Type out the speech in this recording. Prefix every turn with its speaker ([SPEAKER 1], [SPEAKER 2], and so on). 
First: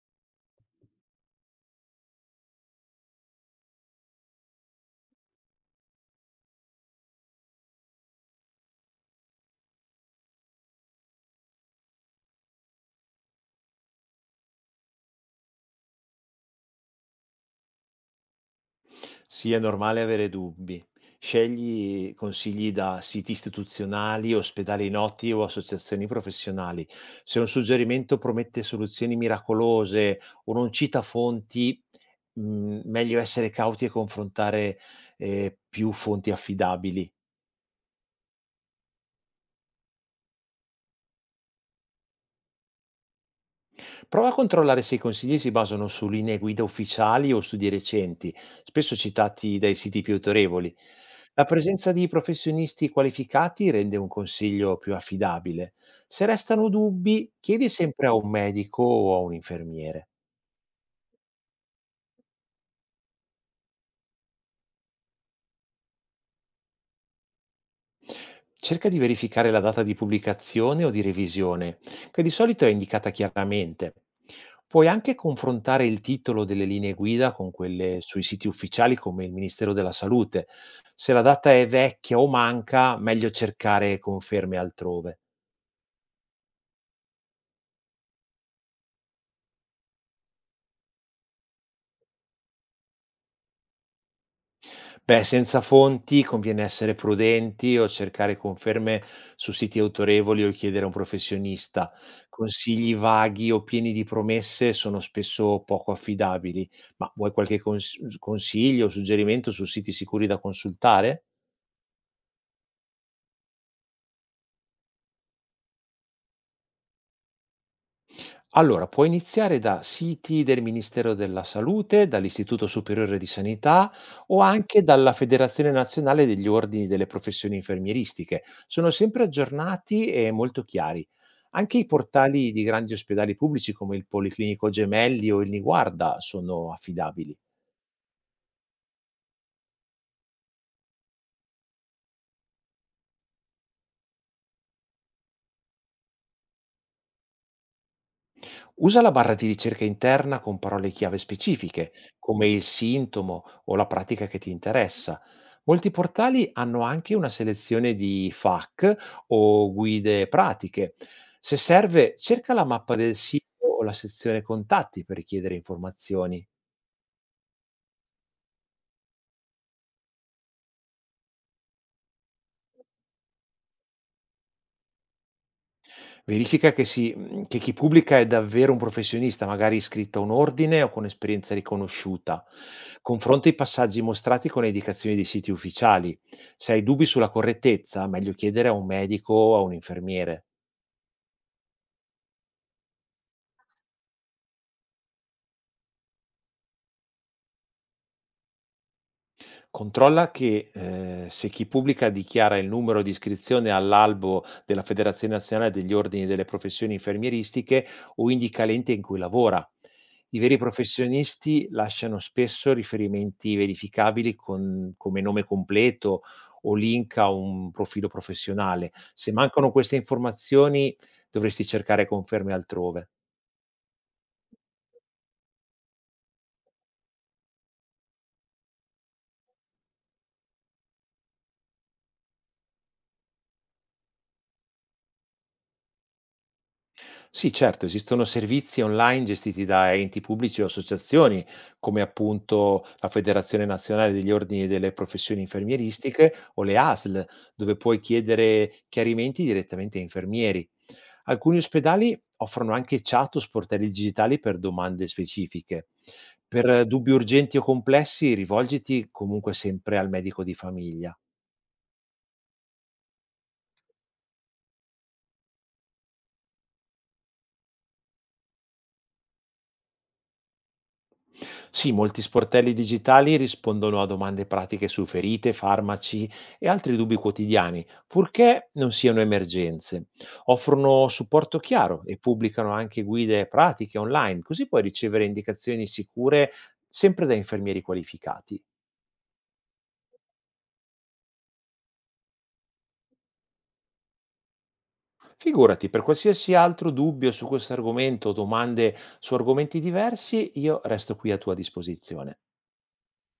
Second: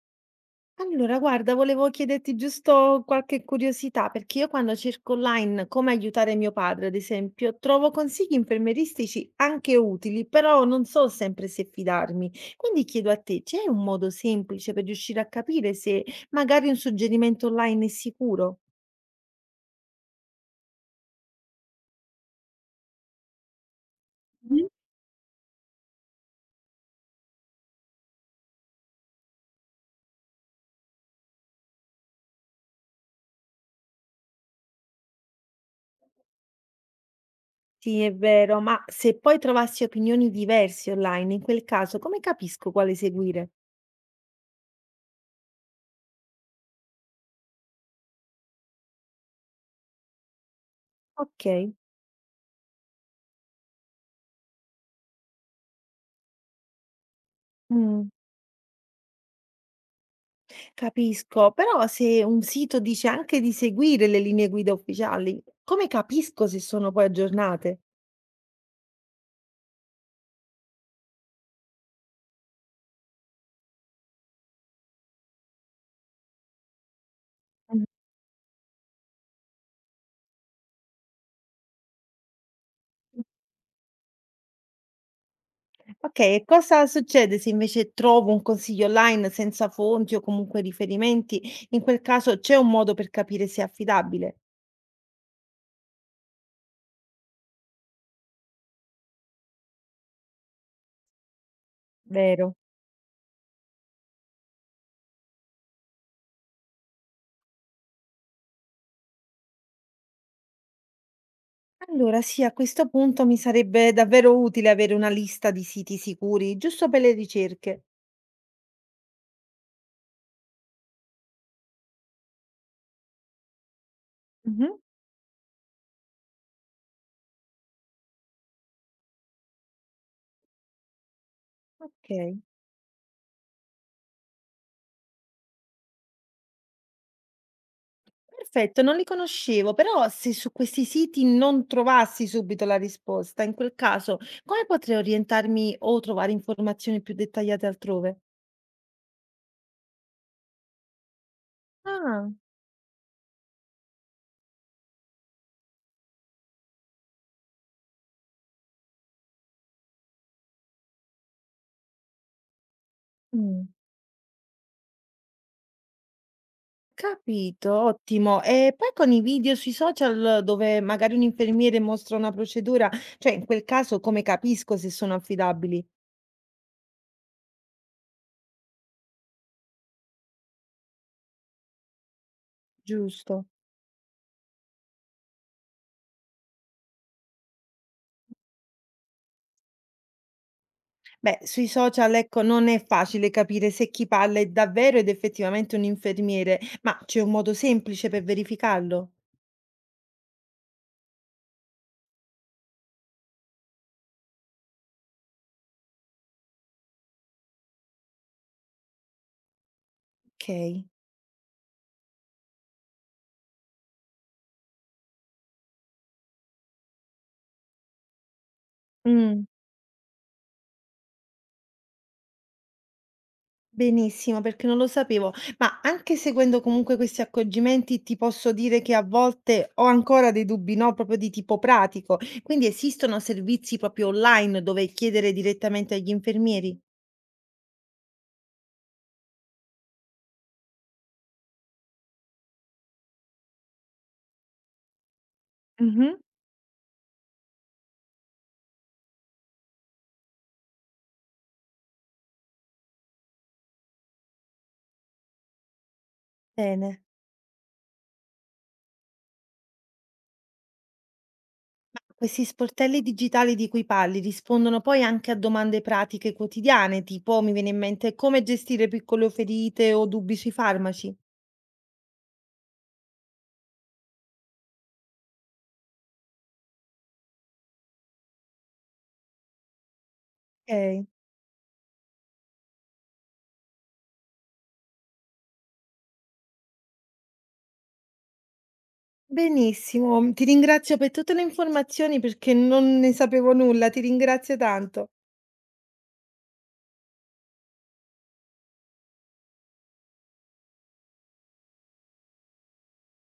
[SPEAKER 1] Allora guarda, volevo chiederti giusto qualche curiosità, perché io quando cerco online come aiutare mio padre, ad esempio, trovo consigli infermieristici anche utili, però non so sempre se fidarmi. Quindi chiedo a te, c'è un modo semplice per riuscire a capire se magari un suggerimento online è sicuro?
[SPEAKER 2] Sì, è normale avere dubbi. Scegli consigli da siti istituzionali,
[SPEAKER 1] Mhm.
[SPEAKER 2] ospedali noti o associazioni professionali. Se un suggerimento promette soluzioni miracolose o non cita fonti, meglio essere cauti e confrontare più fonti affidabili.
[SPEAKER 1] Sì, è vero, ma se poi trovassi opinioni diverse online, in quel caso, come capisco quale seguire?
[SPEAKER 2] Prova a controllare se i consigli si basano su linee guida ufficiali o studi recenti, spesso citati dai siti più autorevoli. La
[SPEAKER 1] Ok.
[SPEAKER 2] presenza di professionisti qualificati rende un consiglio più affidabile. Se restano dubbi, chiedi sempre
[SPEAKER 1] Mm.
[SPEAKER 2] a un medico o a un infermiere.
[SPEAKER 1] Capisco, però se un sito dice anche di seguire le linee guida ufficiali, come capisco se sono poi aggiornate?
[SPEAKER 2] Cerca di verificare la data di pubblicazione o di revisione, che di solito è indicata chiaramente. Puoi anche confrontare il titolo delle linee guida con
[SPEAKER 1] Mm.
[SPEAKER 2] quelle sui siti ufficiali come il Ministero della Salute. Se la data è vecchia o manca, meglio cercare conferme altrove.
[SPEAKER 1] Ok, e cosa succede se invece trovo un consiglio online senza fonti o comunque riferimenti? In quel caso c'è un modo per capire se è affidabile?
[SPEAKER 2] Beh, senza fonti conviene essere prudenti o cercare conferme su siti autorevoli o chiedere a un professionista.
[SPEAKER 1] Vero.
[SPEAKER 2] Consigli vaghi o pieni di promesse sono spesso poco affidabili, ma vuoi qualche consiglio o suggerimento su siti sicuri da consultare?
[SPEAKER 1] Allora, sì, a questo punto mi sarebbe davvero utile avere una lista di siti sicuri, giusto per le ricerche.
[SPEAKER 2] Allora, puoi iniziare da siti del Ministero della Salute, dall'Istituto Superiore di Sanità o
[SPEAKER 1] Mhm.
[SPEAKER 2] anche dalla Federazione Nazionale degli Ordini delle Professioni Infermieristiche. Sono sempre aggiornati e molto chiari. Anche i
[SPEAKER 1] Ok.
[SPEAKER 2] portali di grandi ospedali pubblici come il Policlinico Gemelli o il Niguarda sono affidabili.
[SPEAKER 1] Perfetto, non li conoscevo, però se su questi siti non trovassi subito la risposta, in quel caso come potrei orientarmi o trovare informazioni più dettagliate altrove?
[SPEAKER 2] Usa la barra di ricerca interna con parole chiave specifiche,
[SPEAKER 1] Ah,
[SPEAKER 2] come il sintomo o la pratica che ti interessa. Molti portali hanno anche una selezione di FAQ o guide pratiche. Se serve, cerca la mappa del sito
[SPEAKER 1] mm,
[SPEAKER 2] o la sezione contatti per richiedere informazioni.
[SPEAKER 1] capito, ottimo. E poi con i video sui social dove magari un infermiere mostra una procedura, cioè in quel caso come capisco se sono affidabili?
[SPEAKER 2] Verifica che chi pubblica è davvero un professionista, magari iscritto a un ordine o con esperienza riconosciuta.
[SPEAKER 1] Giusto.
[SPEAKER 2] Confronta i passaggi mostrati con le indicazioni dei siti ufficiali. Se hai dubbi sulla correttezza, meglio chiedere a un medico o a un infermiere.
[SPEAKER 1] Beh, sui social, ecco, non è facile capire se chi parla è davvero ed effettivamente un infermiere, ma c'è un modo semplice per verificarlo?
[SPEAKER 2] Controlla se chi pubblica dichiara il numero di iscrizione all'albo della Federazione Nazionale degli Ordini delle Professioni Infermieristiche o indica l'ente in cui lavora. I veri
[SPEAKER 1] Okay.
[SPEAKER 2] professionisti lasciano spesso riferimenti verificabili con come nome completo o link a un profilo professionale. Se
[SPEAKER 1] Mh,
[SPEAKER 2] mancano queste informazioni, dovresti cercare conferme altrove.
[SPEAKER 1] benissimo, perché non lo sapevo. Ma anche seguendo comunque questi accorgimenti, ti posso dire che a volte ho ancora dei dubbi, no, proprio di tipo pratico. Quindi esistono servizi proprio online dove chiedere direttamente agli infermieri?
[SPEAKER 2] Sì, certo, esistono servizi online gestiti da enti pubblici o associazioni, come appunto la Federazione Nazionale degli Ordini delle Professioni
[SPEAKER 1] Mh-mh.
[SPEAKER 2] Infermieristiche o le ASL, dove puoi chiedere chiarimenti direttamente ai infermieri. Alcuni ospedali offrono anche chat o sportelli digitali per domande specifiche. Per
[SPEAKER 1] Bene.
[SPEAKER 2] dubbi urgenti o complessi, rivolgiti comunque sempre al medico di famiglia.
[SPEAKER 1] Ma questi sportelli digitali di cui parli rispondono poi anche a domande pratiche quotidiane, tipo mi viene in mente come gestire piccole ferite o dubbi sui farmaci?
[SPEAKER 2] Sì, molti sportelli digitali rispondono a domande pratiche su ferite, farmaci e altri dubbi quotidiani, purché non siano emergenze.
[SPEAKER 1] Okay.
[SPEAKER 2] Offrono supporto chiaro e pubblicano anche guide pratiche online, così puoi ricevere indicazioni sicure sempre da infermieri qualificati.
[SPEAKER 1] Benissimo, ti ringrazio per tutte le informazioni perché non ne sapevo nulla, ti ringrazio tanto.
[SPEAKER 2] Figurati, per qualsiasi altro dubbio su questo argomento o domande su argomenti diversi, io resto qui a tua disposizione.